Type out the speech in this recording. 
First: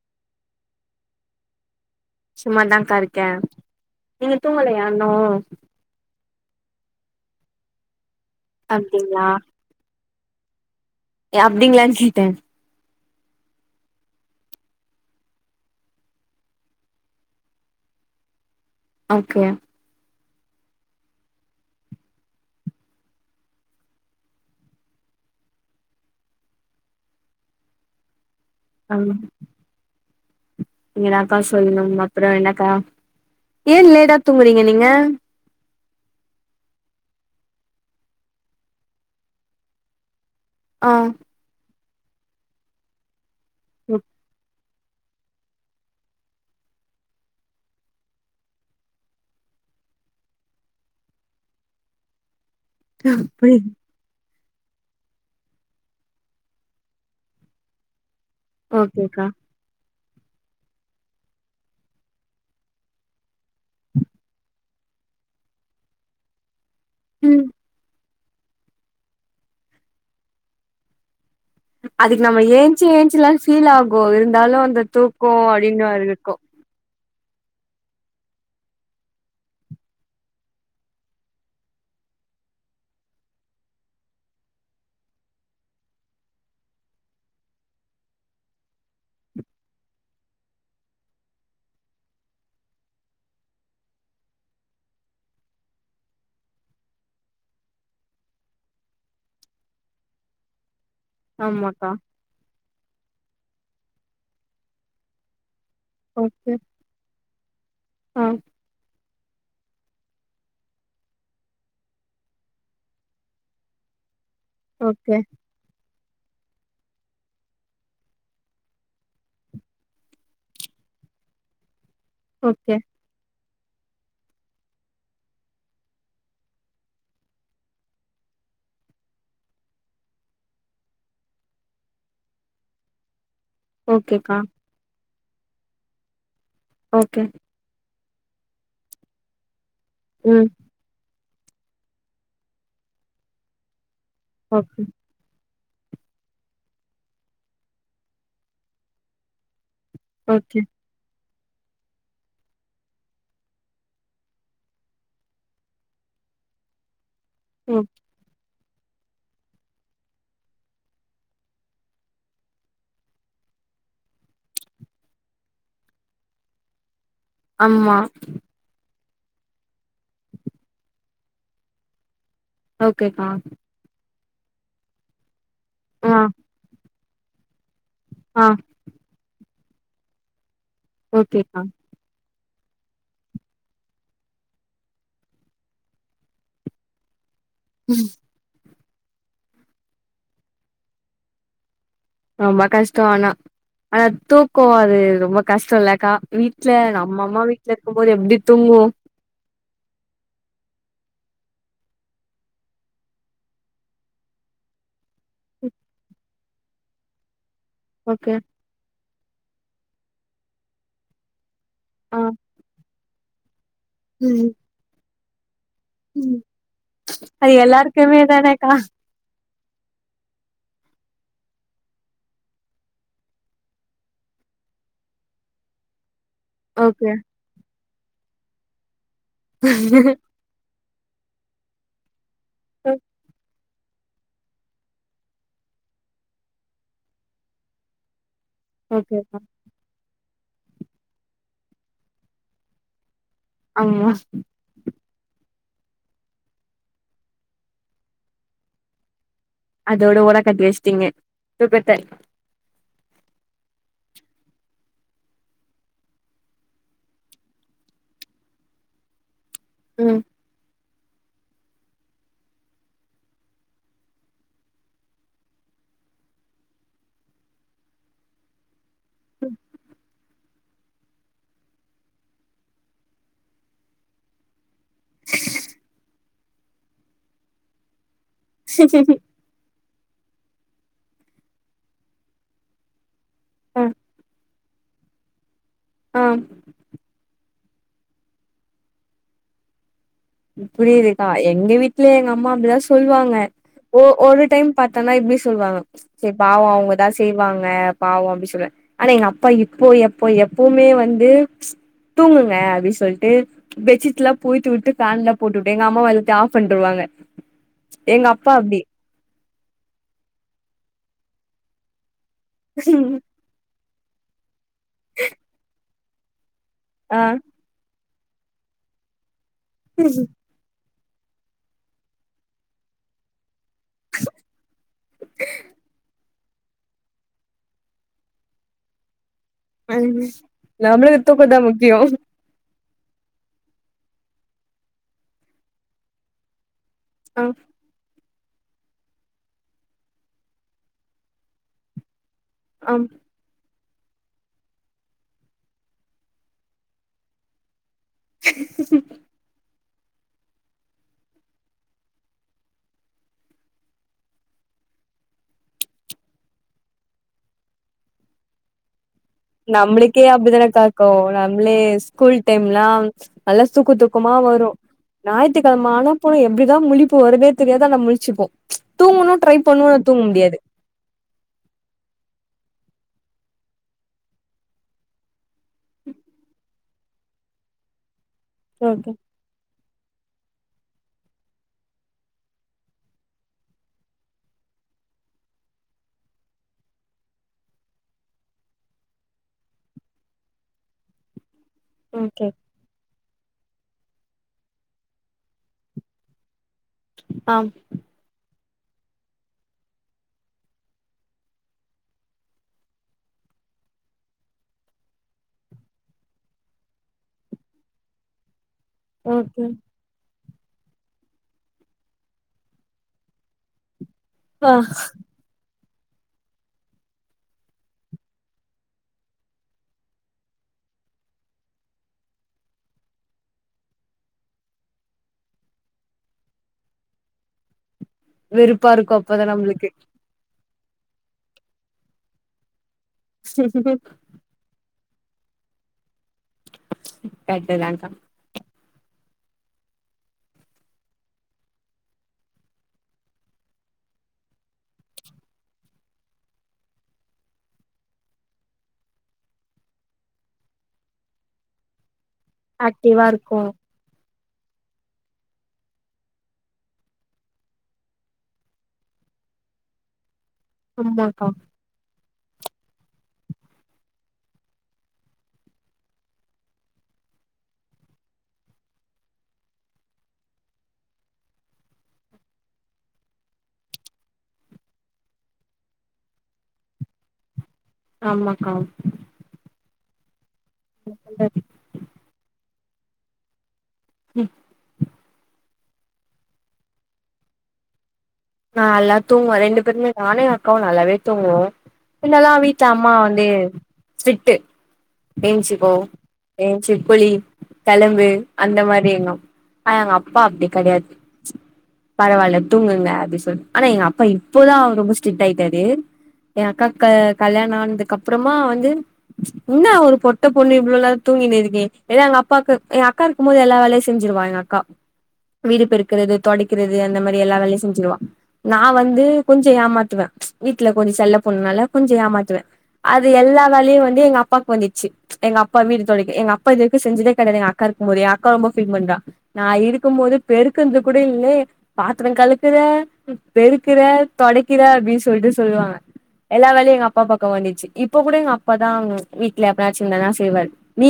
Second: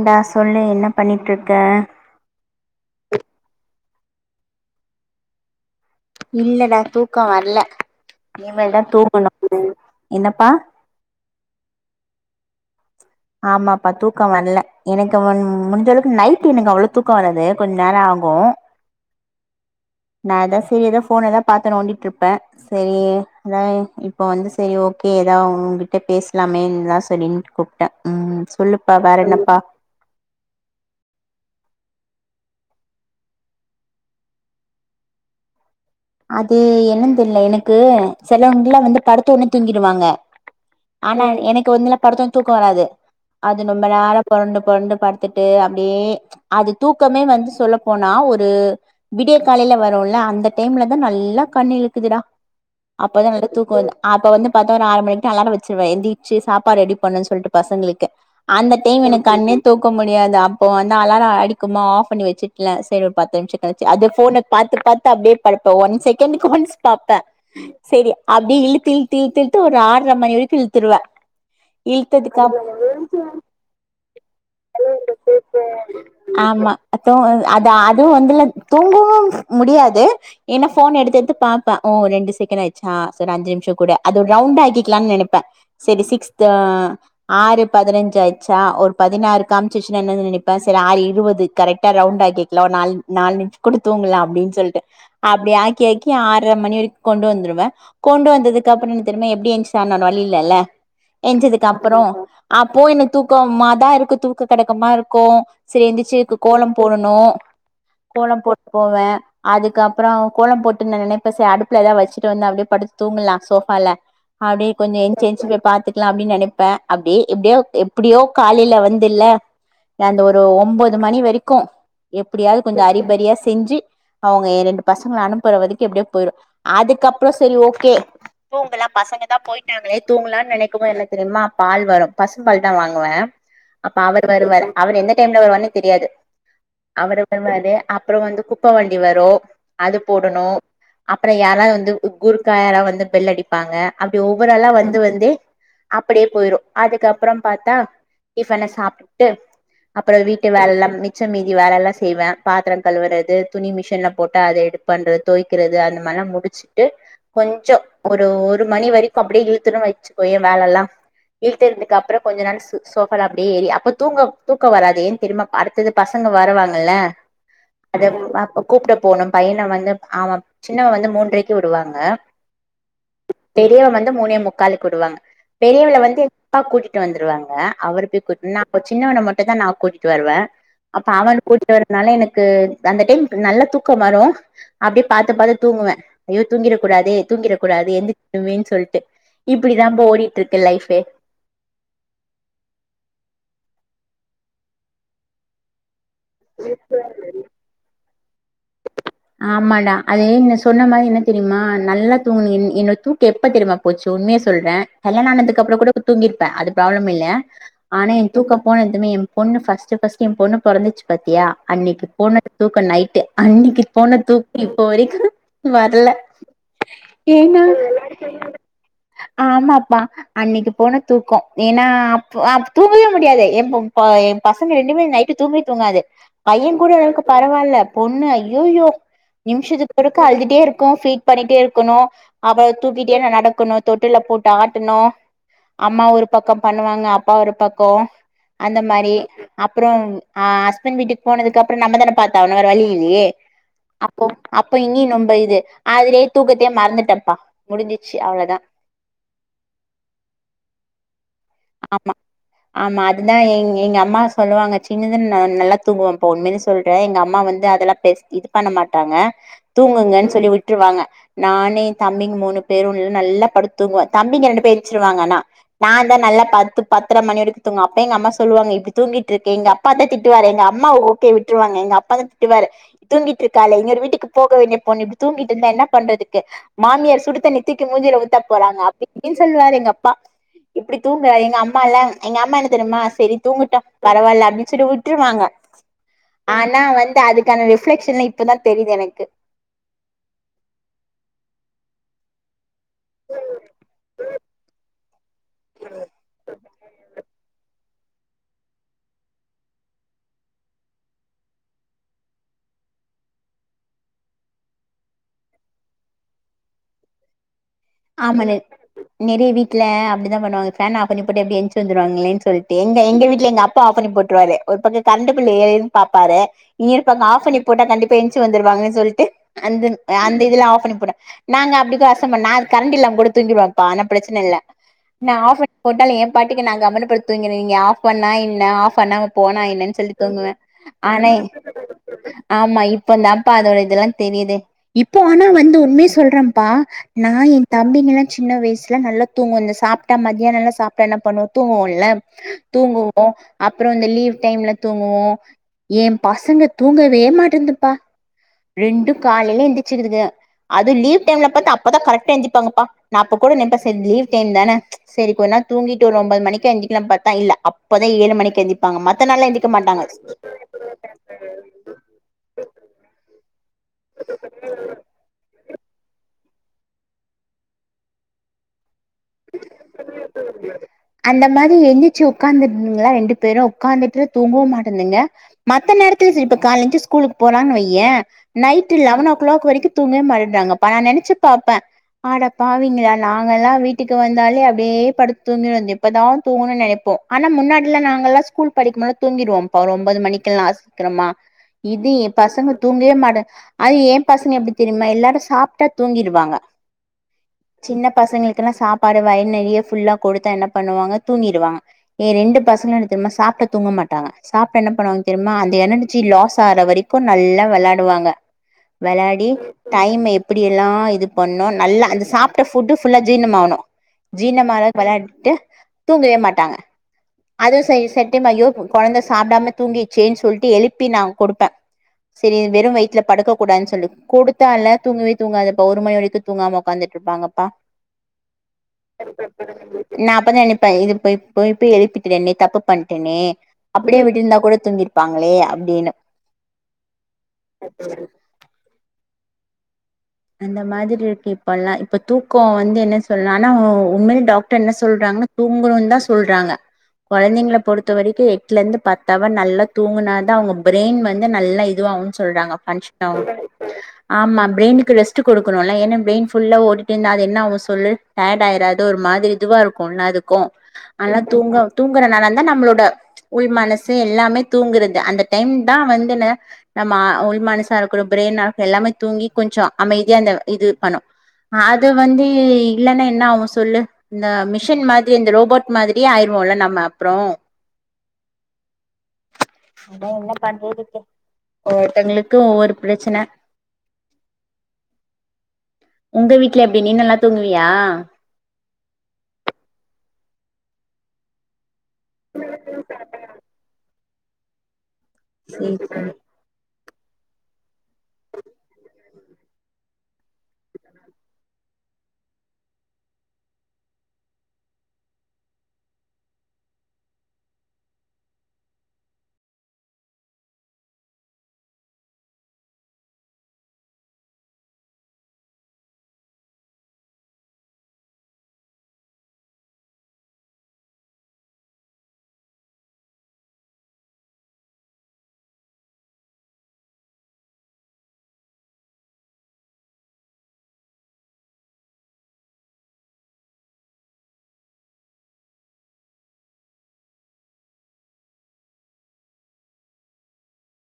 ந்தா சொல்லு என்ன பண்னிட்ருக்க சும்மாதாங்கா இருக்க நீங்க தூங்கலயா இன்னு இல்லடா தூக்க வர்ல இனிமேல் தா அப்டிங்களா தூக்கணு ம் என்னப்பா ஏ அப்டிங்ளான் கேட்ட ஆமாப்பா தூக்க வல்ல எனக்கு முடிஞ்ச அளவுக்கு நைட்டு எனக்கு அவ்ளோ தூக்க வராது கொஞ் நேர ஆகு ஓகே நா ஏதா சரி ஏதா ஃபோன தா பாத்து நொடிட்ருப்ப சரி அதா இப்போ வந்து சரி ஓகே ஏதா உங்கிட்ட பேசலாமே தா சரின்ட்டு கூப் ட்ட ம் சொல்லுப்பா வேற என்னப்பா நீங்க தாங்க்கா சொல்ணு அப்றோ என்னக்கா ஏன் லேட்டா தூங்குறீங்க நீங்க அது என்னன் தெர்ல எனக்கு செலங்குல வந்து படுத்த ஒடனே தூங்கிடுவாங்க ஆ ஆனா எனக்கு வந்துலா படத்தோன் தூக்க வராது அது நொம்ப ஓகே நேர பொரண்டு பொரண்டு படுத்துட்டு அப்டியே அது தூக்கமே வந்து சொல்ல போனா ஒரு விடிய காலைல வருல்ல அந்த டைம்ல தா நல்லா கண்ணு இழுக்குதுடா அப்பதா வேற அப்படி தூக்க வர்ல அப்ப வந்து பாத்தா ஒரு ஆறு மணிட்ட அலார வச்சிருவ எந்திச்சு சாப்பாட் ரெடி பண்ணு சொல்ட்டு பசங்களுக்கு அந்த டைம் ஓகேக்கா எனக் கண்ணு தூக்க முடியாது அப்போ வந்து அலார அடிக்குமா ஆஃப் பண்ணி வச்சிட்ல சரி ஒரு பத்து நிமிஷ கழச்சு அது ஃபோன பாத்து பாத்து அப்டியே படிப்ப ஒன் செகண்டுக்கு ஒன்ஸ் பாப்ப ம் செரி அப்டி இழுத்து இழுத்து இழுத்து இழுத்து ஒரு ஆற்ர மணி வரைக்கு இழுத்துருவ அதுக்கு நம்ம ஏன்ச்சி ஏன்ச்சிலா ஃபீல் ஆகு இருந்தாலு அந்த தூக்கோ அப்டினு வேரருக்கு அத்து அத அதுவு வந்துல தூங்கவு முடியாது ஏனா ஃபோன் எடுத்து எடுத்து பாப்ப ஓ ரெண்டு செகண்ட் ஆயிட்ச்சா சரி அஞ்சு நிமிஷ கூடு அது ஒரு ரவுண்டா ஆக்கிக்லான் நெனப்ப சரி சிக்ஸ்த ஆறு பதினஞ் ஆய்ச்சா ஒரு பதினாறு காம்ச்சிச்சுன்னா என்ன நெனப்ப சரி ஆறு இருவது கரெக்டா ரவுண்டாக்க்லா நாலு நாலு நிமிஷோ குட தூங்லா அப்டின் சொல்ட்டு அப்டி ஆக்கி ஆக்கி ஆற்ர மணி வரைக் கொண்டு வந்துருவ கொண்டு வந்ததுக்கப்றோ திரும்ப எப்டி ஏன்ச்சி ஆணு வேற வழி இல்லல்ல ஆமாக்கா ஏனச்சதுக்கப்றோ அப்போவு இன்னு தூக்கோமாதா இருக்கு தூக்க கடக்கமா இருக்கு சரி எந்திச்சி க்கு ஓகே கோலோ போடனோ ஆ கோலோ போட்டு போவ அதுக்கப்றோ கோலோ போட்டு நா நெனப்ப ச அடுப்புல ஏதா வெச்சுட்டு வந்து அப்டியே படுத்து தூங்கலா சோஃபால அப்டியே கொஞ்சோ ஓகே ஏன்ச்சி ஏன்ச்சி போய் பாத்துக்கலா அப்டின் அப்டி எப்டியோ எப்பிடியோ காலைல வந் இல்ல அந்த ஒரு ஒம்போது மணி வரிக்கு எப்டியாது ஓகே கொஞ்ச அரிபரியா செ செஞ்சி அவுங்க ஏ ரெண்டு பசங்கள அனுப்புற வரைக்கு எப்டியோ போயிடு அதுக்கப்றோ சரி ஓகே தூங்கலா பசங்க தா போயிட்டாங்ளே தூங்கலா பசங்கதா போய்டாங்ளே தூங்களா நெனக்கு போது என்ன தெரிமா பால் வரு பசும் பால் தா வாங்குவ அப்ப அவர் ஓகேக்கா வருவாரு அவர் எந்த டைம்ல வருவாருன்னே தெரியாது ஓகே அவரு வருவாரு அப் அப்றோ வந்து குப்ப வண்டி வரு அது போடனு ம் அப்ற யாராது வந்து கூர்க்கா யாரா வந்து பெல் அடிப்பாங்க அப்டி ஒவ்வொரு ஆள்ளா ஓகே வந்து வந்தே அப்டியே போயிரு அதுக்கப்பறோ பாத்தா டிஃபன சாப்ட்டுட்டு அப்ற வீட்டு ஓகே வேலல்லா ச்ச மீதி வேலல்லா செய்வ பாத்ர கழுவுறது துணி மிஷின்ல போட்டா அத எடுப் பண்ற தொவைய்க்கிறது அந்த மாரிலா முடிச்சு ட்டு கொஞ்சோ ம் ஒரு ஒரு மணி வரைக்கு அப்டியே இழுத்துரு வச்சுக்கோயேன் வேலல்லா இழுத்ததுக்கப்றோ கொஞ்ச நேர சோபால அப்டி ஏறி அப்ப தூங்க தூக்கோ வராது ஏ தெரியும்மா அடுத்தது பசங்க வரவாங்கல்ல ஆமா அது அப்பக் கூப்ட போனோ பையன வந்து அவ சின்னவ வந்து மூண்ட்ரைக்கு விடுவாங்க ஓகேக்கா பெரியவள வந்து மூணே முக்காலுக்கு விடுவாங்க பெரியவள ஆ வந்து எ அப்பா கூட்டிட்டு வந்துருவாங்க அவரு போய் ஆ கூட்னு நா அப்ப சின்னவன மட்டு தா நா கூட்டிட்டு வருவ அப்ப அவன ஓகேக்கா கூட்டிட்டு வர அதுன்னால எனக்கு அந்த டைம் நல்ல தூக்கம் வரு அப்டியே பாத்து பாத்து தூங்குவ ஐயோ தூங்கிரக் கூடாதே தூங்கிரக் கூடாதே [inaudible] சொல்ட்டு இப்டிதாப்பா ஓடிட்ருக்கு லைஃப்பே ரொம்ப கஷ்ட்டோ ஆனா ஆனா தூக்கோ அது ரொம்ப கஷ்ட்டோ இல்லக்கா வீட்ல நம்ம அம்மா வீட்ல இருக்கு போது எப்டி தூங்குவோ ஆமாடா அது நீ சொன்ன மாரி என்ன தெரியுமா நல்லா தூங்கனி எ என்னோ தூக்கோ எப்ப தெரியுமா போச்சு உண்மய சொல்றே கல்யாண ஆனதுக்கு அப்றோ கூட தூங்கிருப்ப அது ப்ராப்ளம் இல்ல ஆனா எ ஓகே தூக்கோ போனதுமே எ பொண்ணு ஃபஸ்ட்டு ஃபஸ்ட்டு எ பொண்ணு பொறந்துச்சு பாத்தியா அன்னைக்கு ஆ போனது தூக்கோ நைட்டு அன்னிக்கி போன தூக்கோ இப்போ வரைக்கு வர்ல அது ஏனா எல்லாருக்குமே தானேக்கா ஆமாப்பா அன்னைக்கிப் போன தூக்கோ ஏன்னா அப் அப்போ தூங்கவே முடியாது எப்பப்பா எப் பசங்க ரெண்டுமே நைட்டு் தூங்கவே தூங்காது பையங் கூட ஓர் ஓகே அளவுக்கு பரவாயில்ல பொண்ணு ஐயோயோ நிமிஷத்துக்கு ஒருக்கா அழுதுட்டே இரு க்கோ ஃபீட் பண்ணிட்டே இருக்கனோ அப்றோ தூக்கிட்டே நா நடக்கனோ தொட்டில்ல போட்டு ஆட்டனோ அம்மா ஒரு பக்கோ பண்ணுவாங்க அப்பா ஒரு பக்கோ அந்த மாரி ஓகேக்கா அப்றோ அ ஹஸ்பண்ட் வீட்டுக்கு போனதுக்கப்றோ நம்ம தான பாத்தாவனோ வேற வழியில்லயே அம்மா அப்ப இனி நொம்ப இது அதலயே தூக்கத்தயே மறந்துட்டப்பா முடிஞ்சிச்சு அவ்ளதா அதோட ஓரங்கட்டி வச்ட்டிங்க தூக்கத்த ஆமா அதுதா எ எங்க அம்மா சொல்லுவாங்க சின்னத நல்லா தூங்குவம்போ உண்மயில சொல்றே எங்க அம்மா வந்து அதெல்லா பே இது பண்ண மாட்டாங்க ம் தூங்குங்கன்னு சொல்லி விட்டுருவாங்க நானே எ தம்பிங்க மூணு பேரு நல்லா படுத்து தூங்குவோ தம்பிங்க ரெண்டு பேர் எந்திருச்சிருவாங்க ஆனா நா தா நல்லா பத்து பத்தரை மணி வரைக்கு தூங்க அப்பயே எங்க அம்மா சொல்லுவாங்க இப்டி தூங்கிட்டு இருக்கே எங்க அப்பா தா திட் திட்டுவாரு எங்க அம்மா ஓகே விட்டுருவாங்க எங்க அப்பா தா திட்டுவாரு தூங்கிட்டு இருக்காலே இன்னொரு வீட்டுக்கு போக வேண்டிய பொண்ணு இப்டி தூங்கிட்டு இருந்தா என்ன பண்றதுக்கு மாமியார் சுடுதண்ணி தூக்கி மூஞ்சுல ஊத்த போறாங்க அப்டி இப்டின்னு சொல்லுவார் எங்க அப்பா இப்டி தூங்குறா எங்க அம்மா எல்லா எங்க அம்மா என்ன தெரியுமா சரி தூங்கட்டு ஆ பரவாயில்ல அப்டின்னு சொல்லி விட்டுருவாங்க ஆம் ஆனா வந்து அதுக்கு அதுக்கான ரிஃப்ளெக்ஷன்ல இப்பதா தெரிது எனக்கு இப்டி இருக்கா எங்க வீட்டுல எங்க அம்மா அப்டிதா சொல்லுவாங்க ஒ ஒரு டைம் பா [unintelligible] இப்டி சொல்லுவாங்க சரி பாவம் அவங்கதான் செய்வாங்க பாவம் அப்டி சொல்லுவே ஆனா எங்க அப்பா இப்போ எப்போ எப்பவுமே வந்து தூங்குங்க அப்டி சொல்லிட்டு பெட்ஷீட்ல்லா போத்தி விட்டு பேன்லா போட்டு விட்டு எங்க அம்மா வந்துட்டு ஆப் பண்ருவாங்க எங்க ஆமா அப்பா அப்டி நெறைய வீட்டுல அப்டிதா பண்ணுவாங்கஃபேன் ஆப் பண்ணி போட்டா எப்டி எந்துச்சு வந்துருவாங்களேன்னு சொல்லிட்டு எங்க எங்க வீட்டுல எங்க அப்பா ஆஃப் பண்ணி போட்டுருவாரு ஒரு பக்கம் கரண்டு பில் ஏறிருன்னு பாப்பாரு ஆ [unintelligible] ஆப் பண்ணி போட்டா கண்டிப்பா எந்துச்சு வந்துருவாங்கன்னு சொல்லிட்டு அந்த அந்த இதுல ஆப் பண்ணி போட நாங்க அப்டி [unintelligible] பண்ண அ கரண்ட் இல்லாம கூட தூங்கிடுவேன்ப்பா ஆனா பிரச்சனை இல்ல நா ஆப் பண்ணி போட்டாலு என் பாட்டுக்கு நா கம்முனு படுத்து தூங்கிருவே நீங்க ஆப் பண்ணா என்ன ஆப் பண்ணாம போனா என்னன்னு சொல்லி தூங்குவே நம்மளுக்கு ஆன தூக்கந்தா முக்கியோ ஆமா இப்ப தாம்ப்பா அதோட இதெல்லா தெரியுது இப்போ ஆனா வந்து உண்மையே சொல்றம்ப்பா நா ஆ என் தம்பிங்கல்லா சின்ன வயசுல நல்லா தூங்கு இந்த சாப்ட்டா மதியானோலா சாப்ட்டா என்ன பண்ணுவோ தூங்குவோம்ல ஆம் தூங்குவோ அப்புற இந்த லீவ் டைம்ஸ் தூங்குவோ ஏ பசங்க தூங்கவே மாட்டேந்துப்பா ரெண்டு காலையில எந்திருச்சுதுங்க அது லீவ் டைம்ல பாத்தா அப்பதா கரெட்டா எந்திரி ப்பாங்கப்பா நா அப்ப கூட நெனப்ப செரி லீவ் டைம் தானே செரி கொஞ்ச நேர தூங்கிட்டு ஒரு ஒம்போது மணிக்கா எந்துரிக்கலாம் பாத்தா இல்ல அப்பதா ஏழு மணிக்கு எந்திரி ப்பாங்க மத்த நாள்லா எந்திக்க மாட்டாங்க கோ நம்மளே ஸ்கூல் டைம்லா நல்லா தூக்க தூக்கமா வரு‌ ஞாயித் துக்கெழம ஆனா போனு எப்டிதா முழிப்பு வருன்னே தெரியாது ஆனா முழிச்சுப்போ தூங்கணு ட்ரை பண்ணுவோ ஆனா தூங்க முடியாது அந்த மாரி எந்துரிச்சு உக்காந்துருதுங்களா ரெண்டு பேரு உக்காந்துட்டு தூங்கவு மாட்டேந்துங்க மத்த நேரத்துல சரி இப்ப கால ஏஞ்சி ஸ்கூலுக்கு போலான்னு வைய night okay eleven o'clock வரைக்கு தூங்க மாரிட்றாங்கப்பா நா நெனைச்சு பாப்ப அடப்பாவிங்களா நாங்கல்லா வீட் டுக்கு வந்தாலே அப்டே படுத் தூங்கிடு இப்பதா தூங்கும் நெனைப்போ ஆனா முன்னாடிலா நாங்கல்லா ஸ்கூல் படிக்கும்போது தூங்கிருவோம்ப்பா ஒரு ஒம்போது மணிக்கெல்லா சீக்கிரமா இது ஓகே பசங்க தூங்கவே மாட்டே அது ஏன் பசங்க எப்டி தெரியுமா எல்லாரு சாப்ட்டா தூங்கிருவாங்க ஆம் சின்ன பசங்களுக்கெல்லா சாப்பாடு வயிற் நெறைய ஃபுல்லா கொடுத்தா என்ன பண்ணுவாங்க தூங்கிருவாங்க ஏ ரெண்டு பசங்களு என்ன தெரியுமா சாப்ட்டா தூங்க மாட்டாங்க சாப்ட்டா என்ன பண்ணுவாங்க தெரியுமா அந்த எனர்ஜி லாஸ் ஆற வரைக்கு நல்லா வெளாடுவாங்க வெளாடி ஓகே டைம் எப்படி எல்லா இது பண்ணு நல்லா அந்த சாப்ட்ட ஃபுட்டு ஃபுல்லா ஜீர்ணமாணு ஆ ஜீர்ணமாகற அளவுக்கு வெளாடிட்டு தூங்கவே மாட்டாங்க அதோ செய் செல டைம் ஐயோ கொழந்தை சாப்டாம தூங்கிச்சேன்னு சொல்லிட்டு எழுப்பி நா குடுப்ப செரி வெறு வயித்துல படுக்க கூடான்னு சொல்லி குடுத்தால்ல தூங்கவே தூங்காதுப்பா ஒரு மணி வரைக்கு தூங்காம உக்காந்துட்ருப்பாங்கப்பா வெறுப்பா இருக்கு அப்பதா நம்மளுக்கு நா அப்ப தா நெனைப்ப இது போய் போய் போய் எழுப்பிட்டேனே தப்பு பணட்டேனே அப்டியே விட்டுருந்தா கூட தூங்கிருப்பாங்களே அப்டின்னு கரெட்டு தான்க்கா அந்த மாதிரி இருக்கு இப்பல்லா இப்ப தூக்க வந்து என்ன சொல்னாலு உண்மையிலே டாக்டர் என்ன சொல்றாங்கன்னா தூங்குணுன் தா சொல்றாங்க கொழந்தைங்கள பொறுத்த வரைக்கு எட்லேருந்து பத்து அவர் நல்லா தூங்குனா தா அவுங்க பிரைன் வந்து நல்லா இதுவாவுன் சொல்றாங்க ஆக்டிவா ஃபங்க்ஷனாவு இருக்கு ஆமா பிரைனுக் க்கு ரெஸ்ட்டு குடுக்கணுல ஏன்னா பக்ரைன் ஃபுல்லா ஓடிட்டே இருந்தா அது என்ன ஆவு சொல்லு டயர்ட் ஆயிறாது ஒரு மாதிரி இதுவாருக் குல்ல அதுக்கு அதனால தூங்க தூங்கறனால தா நம்மளோட உள் மனசு எல்லாமே தூங்குறது அந்த டைம் தா வந்துனு நம்ம ஆ உள் மனசா இருக்கணு பிரெயினா இருக்க எல்லாமே தூங்கி கொஞ்ச அமைதியா இந்த இது பண்ணு ஆ அது வந்து இல்லன்னா என்ன ஆவு சொல்லு இந்த மிஷின் மாதிரி இந்த ரோபோட் மாதிரியே ஆயிருவோல்ல நம்ம அப்புறோ ஆமாக்கா சும்மா என்ன பண்றதுக்கு அந்த ஒவ்வொருத்தங்களுக்கு ஒவ்வொரு பிரச்சன ம் உங்க வீட்ல எப்டி நீ நல்லா தூங்குவியா நான் நல்லா தூங்குவேன் ரெண்டு பேருமே நானு என் அக்காவும் நல்லாவே தூங்குவோ என்னல்லாம் வீட்ல அம்மா வந்து ஸ்ட்ரிக்ட் என்ச்சுக்கோ சேரி ஏ சிக்கோளி கலம்பு அந்த மாரி எங்க ஆனா எங்க அப்பா அப்டி கெடையாது பரவால்ல தூங்குங்க அப்டி சொ ஆனா எங்க அப்பா இப்போதான் அவுரு ரொம்ப ஸ்ட்ரிக்ட் ஆயிட்டாரு என் அக்கா க கல்யாணம் ஆனதுக்கு அப்பறமா வந்து என்ன ஒரு பொட்ட பொண்ணு இவ்ளோ நேர தூங்கினு இருக்கியே எல்லா எங்க அப்பாக்கு எங்க அக்கா இருக்கும் போது எல்லா வேலையும் செஞ்சுடுவா எங் க்கா வீடு பெருக்கிறது தொடைக்கிறது அந்த மாரி எல்லா வேலையும் செஞ்சுடுவா நா வந்து கொஞ்சம் ஏமாத்துவேன் வீட்ல கொஞ்சம் செல்ல பொண்ணுனால கொஞ்சம் ஏமாத்துவே அது எல்லா வேலயு வந்து எங்க அப்பாக்கு வந்துச்சு எங்க அப்பாமே இது துடைக்க எங்க அப்பா இதுவரைக்கு செஞ்சதே கெடயாது எங்க அக்கா இருக்கும் போதே என் அக்கா ரொம்ப ஃபீல் பண்றா நா இருக்கும் போது பெருக்கந்து கூட இல்ல பாத்திரம் கழுக்கற பெறுக்கற தொடைக்கிற அப்பிடின்னு சொல்ட்டு சொல்லுவாங்க எல்லா வேலையும் எங்க அப்பா பக்கம் வந்துச்சு இப்ப கூட எங்க அப்பா தான் வீட்ல எப்பனாச்சிருந்தனா செய்வாரு நீ